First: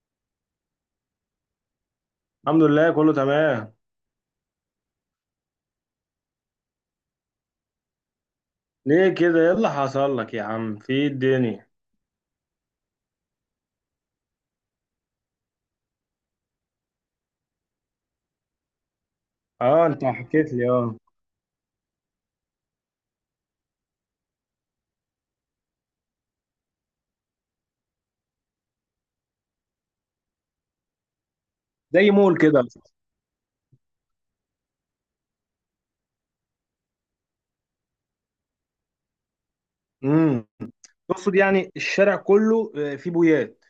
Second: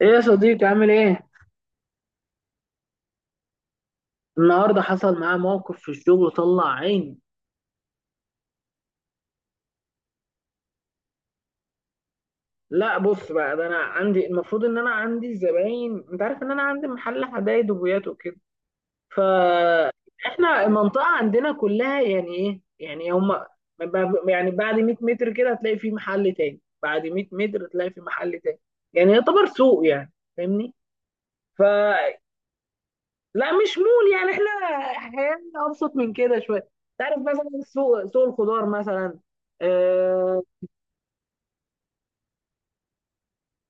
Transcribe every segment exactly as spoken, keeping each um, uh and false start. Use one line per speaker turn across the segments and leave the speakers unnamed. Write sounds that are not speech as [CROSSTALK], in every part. ايه يا صديقي عامل ايه؟
الحمد لله، كله تمام.
النهارده حصل معايا موقف في الشغل طلع عيني.
ليه كده؟ ايه اللي حصل لك يا عم؟ في إيه الدنيا؟
لا بص بقى، ده انا عندي، المفروض ان انا عندي زباين، انت عارف ان انا عندي محل حدايد وبويات وكده. ف
اه، انت حكيت
احنا
لي. اه،
المنطقه عندنا كلها يعني ايه، يعني هم يعني بعد مية متر كده هتلاقي في محل تاني، بعد مية متر هتلاقي في محل تاني، يعني يعتبر سوق يعني.
زي
فاهمني؟
مول كده.
لا مش مول، يعني احنا حياتنا ابسط من كده شويه. تعرف مثلا سوق سوق الخضار مثلا. اه،
امم تقصد يعني الشارع كله، آه، فيه بويات.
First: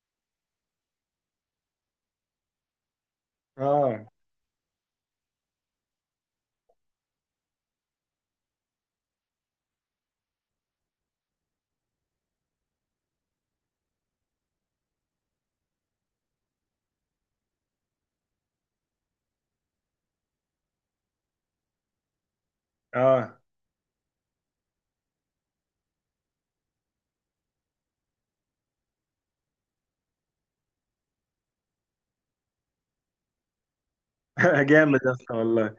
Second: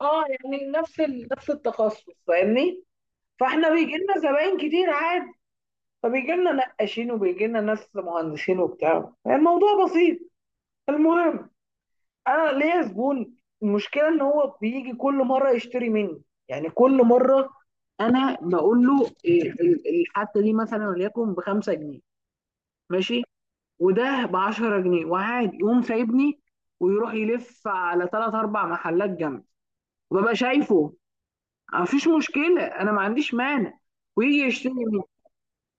آه، يعني نفس ال... نفس التخصص، فاهمني. فاحنا بيجي
اه.
لنا زباين كتير عادي، فبيجي لنا نقاشين وبيجي لنا ناس مهندسين وبتاع، يعني الموضوع بسيط. المهم، انا ليا زبون، المشكله ان هو بيجي كل مره يشتري مني، يعني كل مره انا بقول له إيه، ال- الحته دي مثلا وليكن بخمسة جنيه ماشي،
اه.
وده ب عشرة جنيه، وعادي يقوم سايبني ويروح يلف على ثلاث اربع محلات جنبي، وببقى شايفه. مفيش مشكله، انا ما عنديش مانع، ويجي
[LAUGHS]
يشتري
جامد
مني.
يا اسطى والله.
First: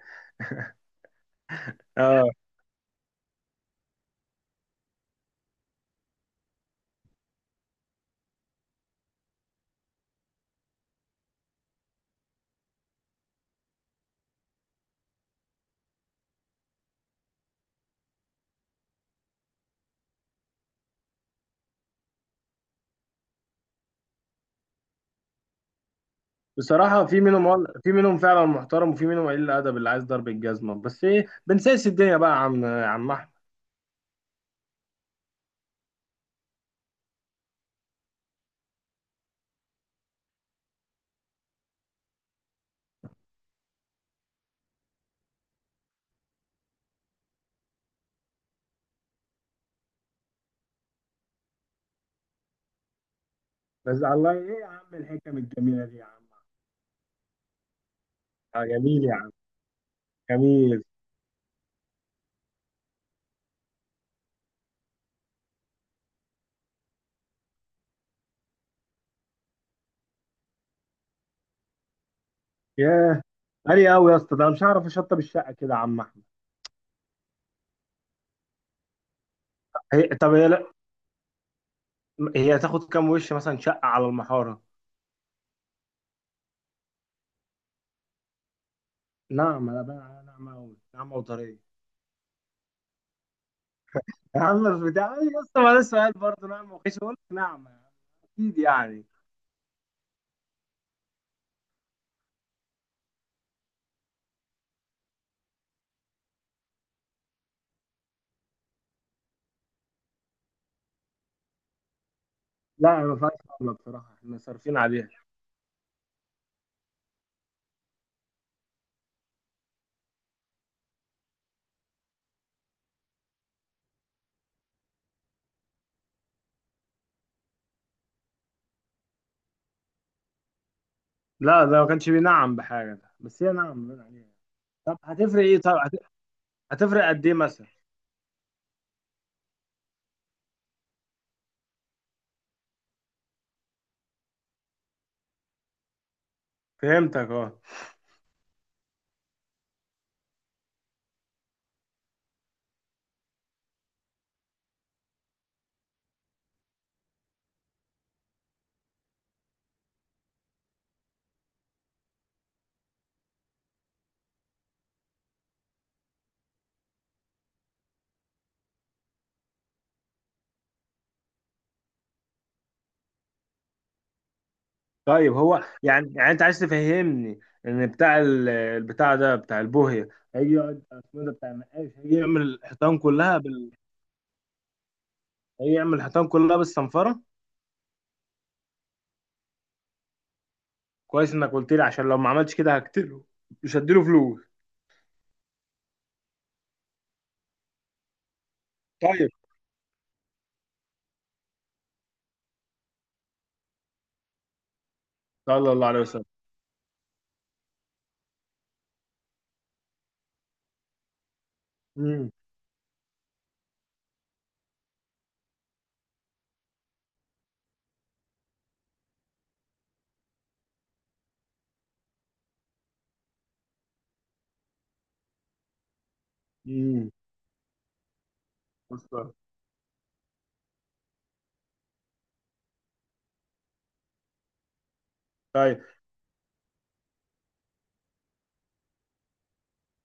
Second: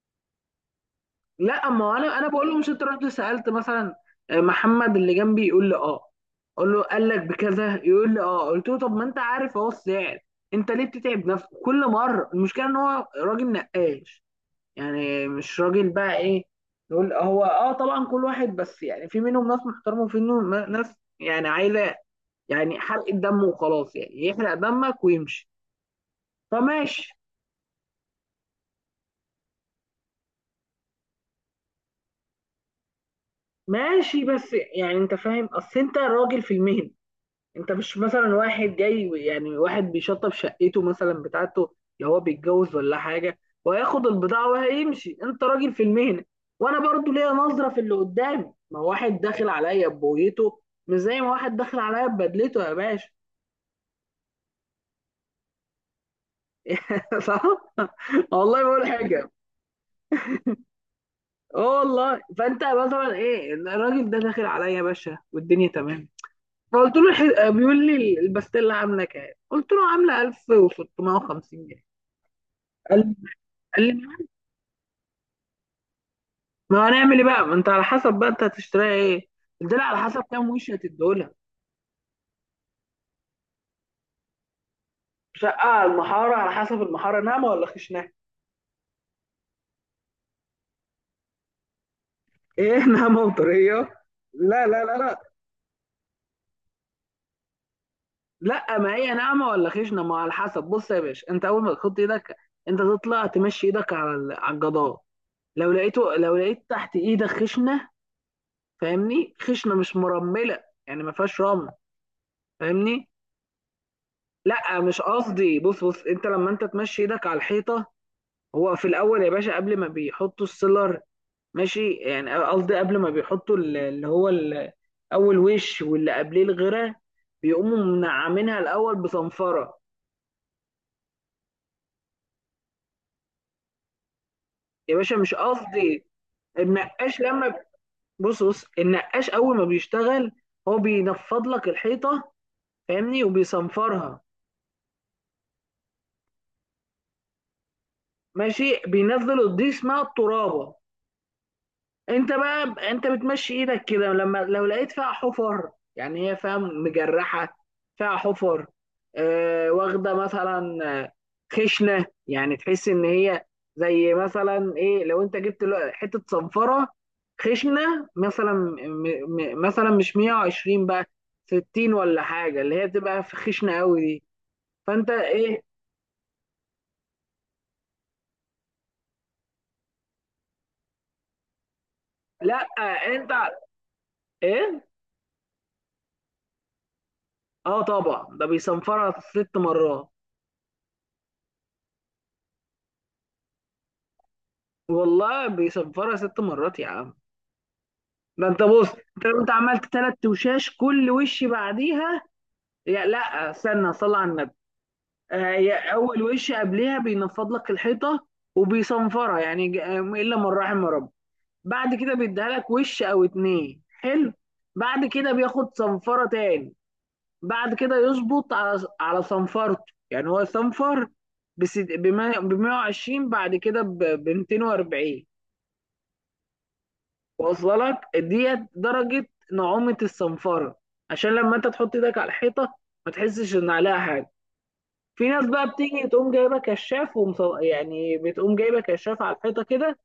لا ما هو انا انا
اه،
بقول لهم ست رحت سالت مثلا، آه، محمد اللي جنبي، يقول لي اه، اقول له قال لك بكذا؟ يقول لي اه، قلت له طب ما انت عارف اهو السعر، انت ليه بتتعب نفسك كل مره؟ المشكله ان هو راجل نقاش، يعني مش راجل بقى ايه، نقول هو اه طبعا كل واحد، بس يعني في منهم ناس محترمه وفي منهم ناس يعني عايزه يعني حرق الدم، وخلاص يعني يحرق دمك ويمشي.
بصراحة
فماشي.
في منهم وال- في منهم فعلا محترم، وفي منهم قليل الأدب اللي عايز ضرب الجزمة. بس ايه، بنسيس الدنيا بقى يا عم، يا عم أحمد.
ماشي بس يعني انت فاهم، اصل انت راجل في المهنه، انت مش مثلا واحد جاي، يعني واحد بيشطب شقته مثلا بتاعته لو هو بيتجوز ولا حاجه وهياخد البضاعه وهيمشي، انت راجل في المهنه. وانا برضو ليا نظره في اللي قدامي، ما هو واحد داخل عليا ببويته، مش زي ما واحد داخل عليا ببدلته يا باشا.
بس الله، ايه يا عم الحكم الجميلة دي يا عم.
[LAUGHS] صح. والله ما
آه
بقول
جميل يا
حاجه.
عم، جميل.
اه والله، فانت مثلا ايه، الراجل ده داخل عليا يا باشا والدنيا تمام، فقلت له الح- بيقول لي البستيلا عامله كام؟ قلت له عامله ألف وستمية وخمسين جنيه. قال
ياه. غالي قوي يا اسطى، ده أنا مش هعرف اشطب الشقة كده يا عم أحمد.
ما هنعمل ايه بقى، ما انت على حسب بقى انت هتشتريها ايه، الدلع على
هي
حسب
طب
كام
هي
وش هتديهولها.
هي تاخد كام وش مثلا شقة على المحارة؟
شقة على المحارة، على حسب المحارة ناعمة ولا خشنة.
نعمة، لا بقى نعمة أوي، نعمة وطرية.
[LAUGHS] ايه ناعمة وطرية؟
يا
لا
عم
لا
في
لا
بتاع،
لا
أيوة يا اسطى ما ده سؤال؟ برضه نعمة وخيش أقول لك، نعمة أكيد
لا ما
يعني.
هي ناعمة ولا خشنة، ما على حسب. بص يا باشا، انت اول ما تحط ايدك، انت تطلع تمشي ايدك على ال- على الجدار، لو لقيته، لو لقيت تحت ايدك خشنة، فاهمني، خشنة مش مرملة، يعني ما فيهاش رمل،
لا
فاهمني.
ما فيهاش، نعمة بصراحة احنا صارفين
لا مش
عليها.
قصدي، بص بص، انت لما انت تمشي ايدك على الحيطة، هو في الاول يا باشا قبل ما بيحطوا السيلر، ماشي، يعني قصدي قبل ما بيحطوا ال- اللي هو ال- اول وش واللي قبليه الغيره، بيقوموا منعمينها الاول بصنفره.
لا ده ما كانش بينعم بحاجة، ده بس هي نعمة بين عليها.
يا
طب
باشا مش
هتفرق إيه؟ طب
قصدي.
هت- هتفرق
النقاش
قد إيه
لما ب-
مثلا؟
بص بص النقاش اول ما بيشتغل، هو بينفض لك الحيطه، فاهمني، وبيصنفرها.
فهمتك أه.
ماشي، بينزل الضي اسمها الترابه، انت بقى، انت بتمشي ايدك كده، لما لو لقيت فيها حفر، يعني هي فاهم مجرحه، فيها حفر، آه واخده مثلا، آه، خشنه، يعني تحس ان هي زي مثلا ايه، لو انت جبت له- حته صنفره خشنه، مثلا م م مثلا مش مية وعشرين بقى، ستين ولا حاجه، اللي هي تبقى في خشنه قوي دي. فانت
طيب
ايه؟
هو يعني، يعني أنت عايز تفهمني إن بتاع ال- البتاع ده بتاع البوهية، هيجي يقعد اسمه إيه ده بتاع النقاش هيجي يعمل
لا
الحيطان
انت
كلها بال،
ايه،
هيجي يعمل الحيطان كلها بالصنفرة؟
اه طبعا ده بيصنفرها ست مرات.
كويس انك قلت لي، عشان لو ما عملتش كده هقتله، مش هديله فلوس.
والله بيصفرها ست مرات يا عم. ده انت بص، انت
طيب.
لو انت عملت ثلاث وشاش كل وش بعديها، يا لا استنى صلي على النبي. آه،
صلى الله
يا
عليه
اول
وسلم.
وش قبلها بينفض لك الحيطه وبيصنفرها، يعني ج- آه، الا من رحم ربي. بعد كده
امم
بيديها لك وش او اتنين حلو، بعد كده بياخد صنفره تاني، بعد كده يظبط على على صنفرته، يعني هو صنفر بس ب مية وعشرين، بعد كده ب ميتين واربعين،
امم
واصله لك ديت درجه نعومه الصنفره، عشان لما انت تحط ايدك على الحيطه ما تحسش ان عليها حاجه. في ناس بقى
طيب.
بتيجي تقوم جايبه كشاف ومصو... يعني بتقوم جايبه كشاف على الحيطه كده،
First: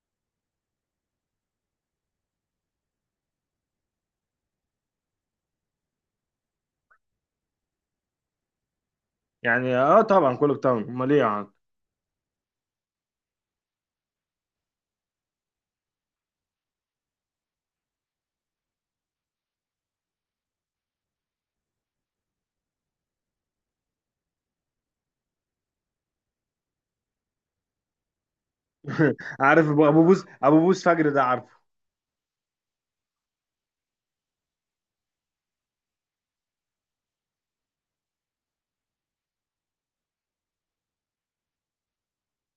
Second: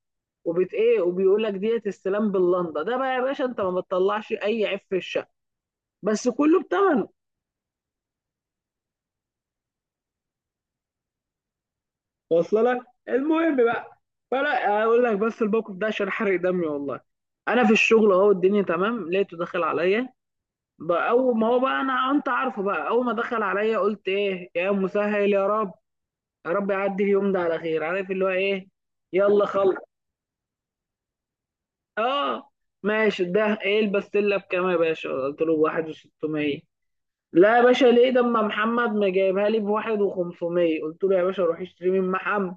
وبت ايه وبيقول لك ديت السلام باللنده. ده بقى يا باشا انت ما بتطلعش اي عيب في الشقه، بس كله بتمنه،
يعني اه طبعا كله بتاعه، امال ايه يا عم.
واصله لك. المهم بقى، فلا اقول لك بس الموقف ده عشان حرق دمي والله. انا في الشغل اهو الدنيا تمام، لقيته داخل عليا بقى، اول ما هو بقى، انا انت عارفه بقى، اول ما دخل عليا قلت ايه يا مسهل يا رب، يا رب يعدي اليوم ده على خير، عارف اللي هو ايه،
[LAUGHS]
يلا
عارف
خلص.
ابو، أبو بوس، ابو بوس فجر ده عارفه.
اه ماشي، ده ايه البستله بكام يا باشا؟ قلت له ب ألف وستمية. لا يا باشا ليه ده، اما محمد ما جايبها لي ب ألف وخمسمية. قلت له يا باشا روح اشتري من محمد.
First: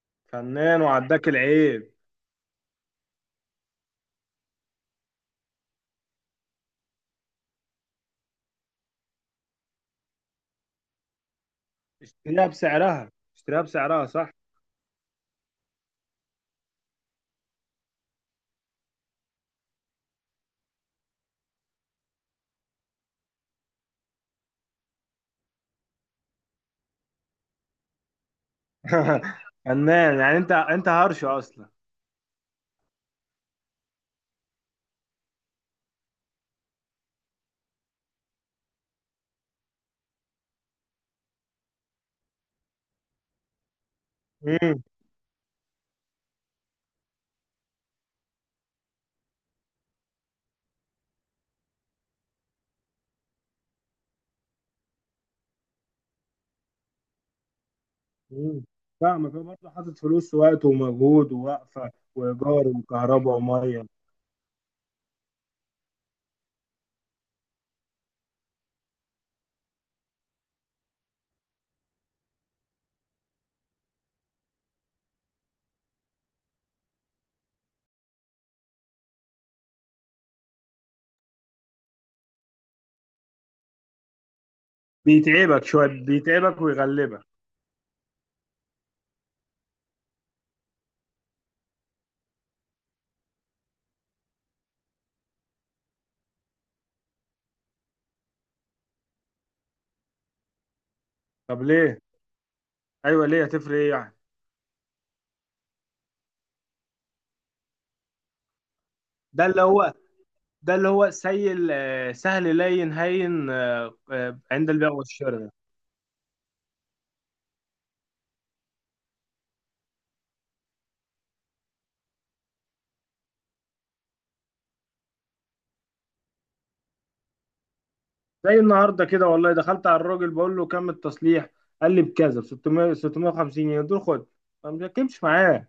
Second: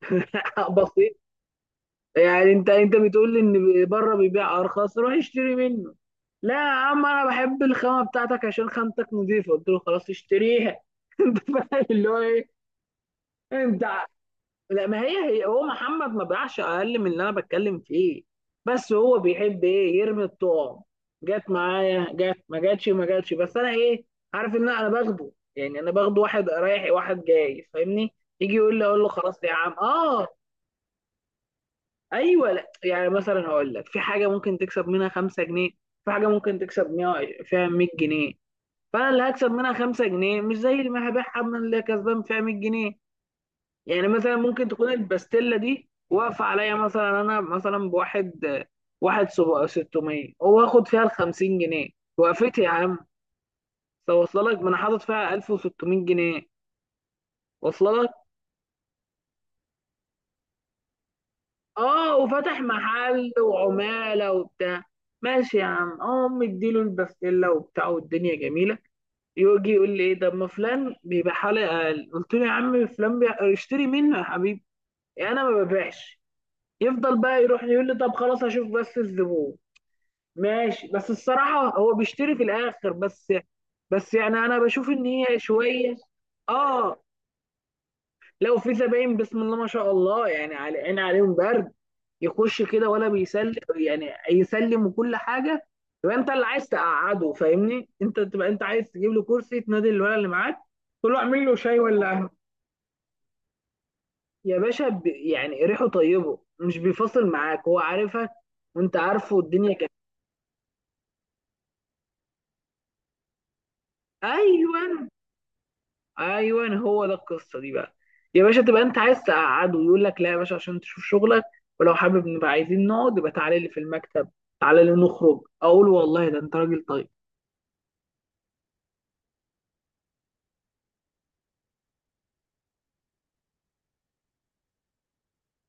[LAUGHS]
فنان،
بسيط،
وعداك العيب.
يعني انت انت بتقول لي ان بره بيبيع ارخص، روح اشتري منه. لا يا عم انا بحب الخامه بتاعتك عشان خامتك نظيفه. قلت له خلاص اشتريها. [LAUGHS] انت فاهم اللي هو
اشتريها
ايه؟
بسعرها، اشتريها
انت ع-
بسعرها، صح.
لا ما هي هي، هو محمد ما بيعش اقل من اللي انا بتكلم فيه، بس هو بيحب ايه، يرمي الطعم، جت معايا جت، ما جاتش ما جاتش بس انا ايه، عارف ان انا انا باخده، يعني انا باخده واحد رايح واحد جاي، فاهمني. يجي يقول لي، اقول له
[LAUGHS]
خلاص يا عم
فنان،
اه.
يعني انت، انت هرش اصلا.
ايوه، لا يعني مثلا هقول لك، في حاجه ممكن تكسب منها خمسة جنيه، في حاجه ممكن تكسب مية- فيها مية جنيه، فانا اللي هكسب منها خمسة جنيه مش زي اللي هبيعها من اللي كسبان فيها مية جنيه. يعني مثلا ممكن
امم
تكون الباستيلا دي واقفه عليا مثلا، انا مثلا بواحد، واحد سب- ستمية، واخد فيها ال خمسين جنيه، وقفت يا عم، ده واصله لك، ما انا حاطط فيها ألف وستمية جنيه، واصله.
امم فاهمك، هو برضه حاطط فلوس ووقت ومجهود ووقفه
اه وفتح
وايجار
محل
وكهرباء وميه.
وعمالة وبتاع. ماشي يا عم، اه مديله البسلة وبتاع والدنيا جميلة. يجي يقول لي ايه ده، ما فلان بيبقع حلقة اقل. قلت له يا عم فلان بيع- اشتري منه يا حبيبي، يعني انا ما ببيعش. يفضل بقى يروح، يقول لي طب خلاص اشوف، بس الزبون ماشي، بس الصراحة هو بيشتري في الاخر، بس بس يعني انا بشوف ان هي
بيتعبك
شوية.
شويه، بيتعبك
اه
ويغلبك.
لو في زباين بسم الله ما شاء الله، يعني على عين عليهم برد، يخش كده ولا بيسلم، يعني يسلم وكل حاجه، يبقى انت اللي عايز تقعده، فاهمني، انت تبقى انت عايز تجيب له كرسي، تنادي الولد اللي معاك، تقول له اعمل له
طب
شاي
ليه؟
ولا قهوه.
ايوه ليه؟ هتفرق ايه يعني؟
يا باشا ب... يعني ريحه طيبه، مش بيفاصل معاك، هو عارفك وانت عارفه
ده اللي
الدنيا كده.
هو، ده اللي هو سيل، آه، سهل لين هين، آه، آه، عند البيع
ايوه
والشراء ده.
ايوه هو ده القصه دي بقى. يا باشا تبقى انت عايز تقعده، يقول لك لا يا باشا عشان تشوف شغلك، ولو حابب نبقى عايزين نقعد يبقى تعالى لي في المكتب، تعالى لي نخرج، اقول والله ده انت راجل طيب.
زي النهارده كده والله، دخلت على الراجل بقول له كم التصليح، قال لي بكذا، ب ستمية ستمية وخمسين جنيه، دول خد. ما بتكلمش معاه.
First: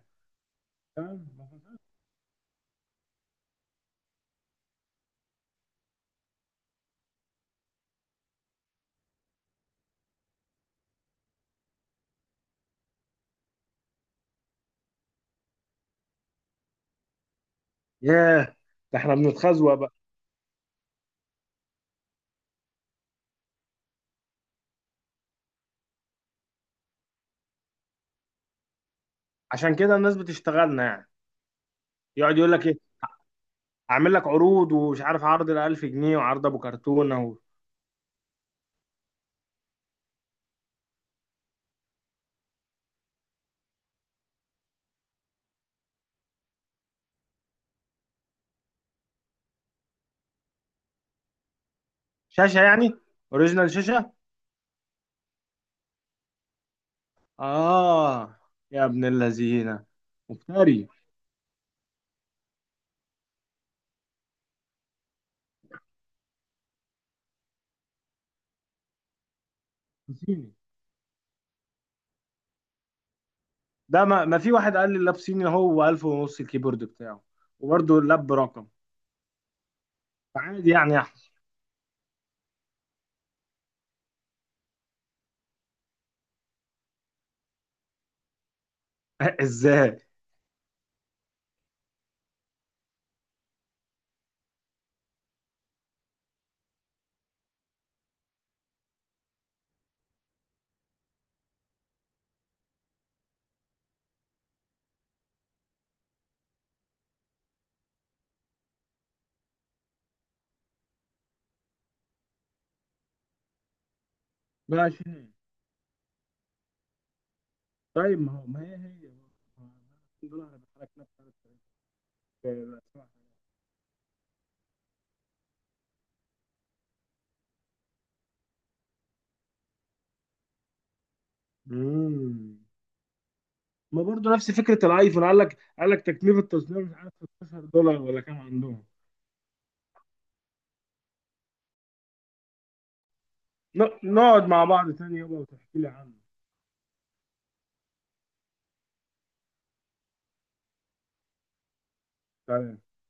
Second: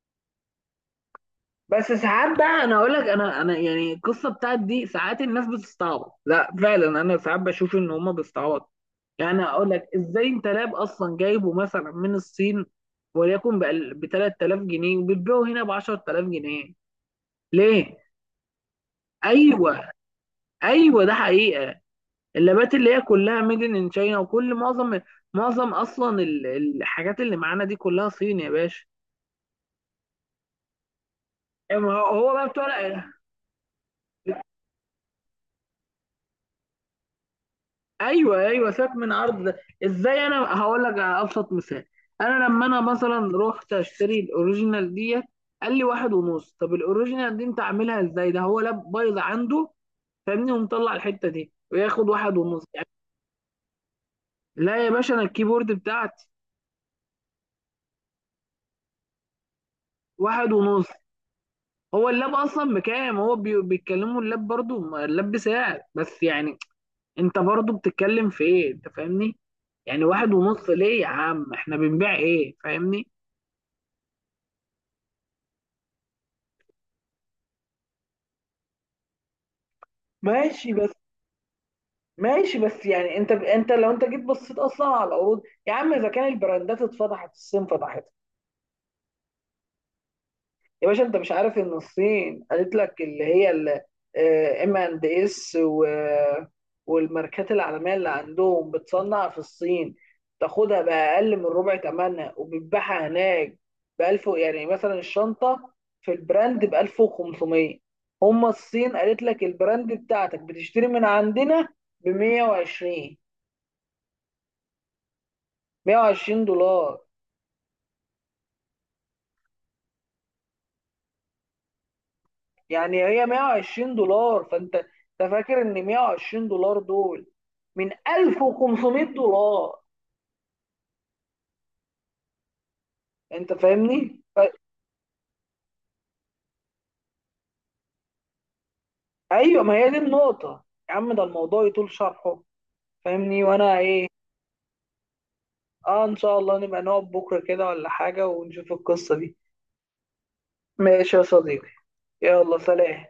تمام.
بس ساعات بقى انا اقول لك، انا انا يعني القصه بتاعت دي ساعات الناس بتستعبط، لا فعلا انا ساعات بشوف ان هما بيستعبطوا. يعني اقول لك ازاي، انت لاب اصلا جايبه مثلا من الصين وليكن ب تلاتة آلاف جنيه، وبتبيعه هنا ب عشرة آلاف جنيه، ليه؟
ياه. ده احنا بنتخزوق
ايوه،
بقى.
ايوه ده حقيقه، اللابات اللي هي كلها ميد ان تشاينا، وكل معظم معظم اصلا ال- الحاجات اللي معانا دي كلها صين يا باشا.
عشان كده الناس بتشتغلنا يعني.
أما هو هو
يقعد
بقى
يقول لك
بتوع.
ايه، اعمل لك عروض ومش عارف، عرض ال ألف جنيه وعرض ابو كرتونه اهو.
ايوه ايوه سيبك من عرض ده، ازاي، انا هقول لك على ابسط مثال. انا لما انا مثلا رحت اشتري الاوريجينال ديت، قال لي واحد ونص، طب الاوريجينال دي انت عاملها ازاي، ده هو لاب بايظ عنده، فاهمني، ومطلع الحته دي وياخد واحد
شاشه
ونص يعني.
يعني، اوريجينال شاشه.
لا يا باشا انا الكيبورد بتاعتي
اه. يا ابن اللذينه.
واحد ونص.
مفتري.
هو اللاب اصلا بكام، هو بي- بيتكلموا اللاب برضو، ما اللاب بسعر، بس يعني انت برضو بتتكلم في ايه، انت فاهمني، يعني واحد
صيني.
ونص ليه يا عم، احنا بنبيع ايه، فاهمني.
ده ما, ما في واحد قال لي اللاب صيني، هو ألف ونص الكيبورد بتاعه، وبرده اللاب برقم. فعادي
ماشي بس
يعني يا أحمد.
ماشي بس يعني انت انت لو انت جيت بصيت اصلا على العروض، يا عم اذا كان البراندات اتفضحت، الصين فتحت.
[LAUGHS] ازاي؟
يا باشا انت مش عارف ان الصين قالت لك اللي هي ام اند اس والماركات العالميه اللي عندهم بتصنع في الصين، تاخدها باقل من ربع ثمنها وبتبيعها هناك ب ألف، يعني مثلا الشنطه في البراند ب ألف وخمسمية، هم الصين قالت لك البراند بتاعتك بتشتري من عندنا ب مية وعشرين.
ب عشرين.
مية وعشرين دولار.
طيب ما هو، ما هي هي دولار بتحرك نفس الحاجة.
يعني هي مية وعشرين دولار، فانت انت فاكر ان مية وعشرين دولار دول من ألف وخمسمية دولار،
امم
انت
ما
فاهمني
برضه
ف...
نفس فكره الايفون، قال لك، قال لك تكلفه تصنيع مش عارف، ستاشر دولار ولا كام عندهم.
ايوه ما هي دي النقطه. يا عم ده الموضوع يطول شرحه، فاهمني، وانا
ن-
ايه.
نقعد مع بعض تاني يابا وتحكي لي
اه
عنه.
ان شاء الله نبقى نقعد بكره كده ولا حاجه ونشوف القصه دي. ماشي يا صديقي، يلا
تمام
سلام.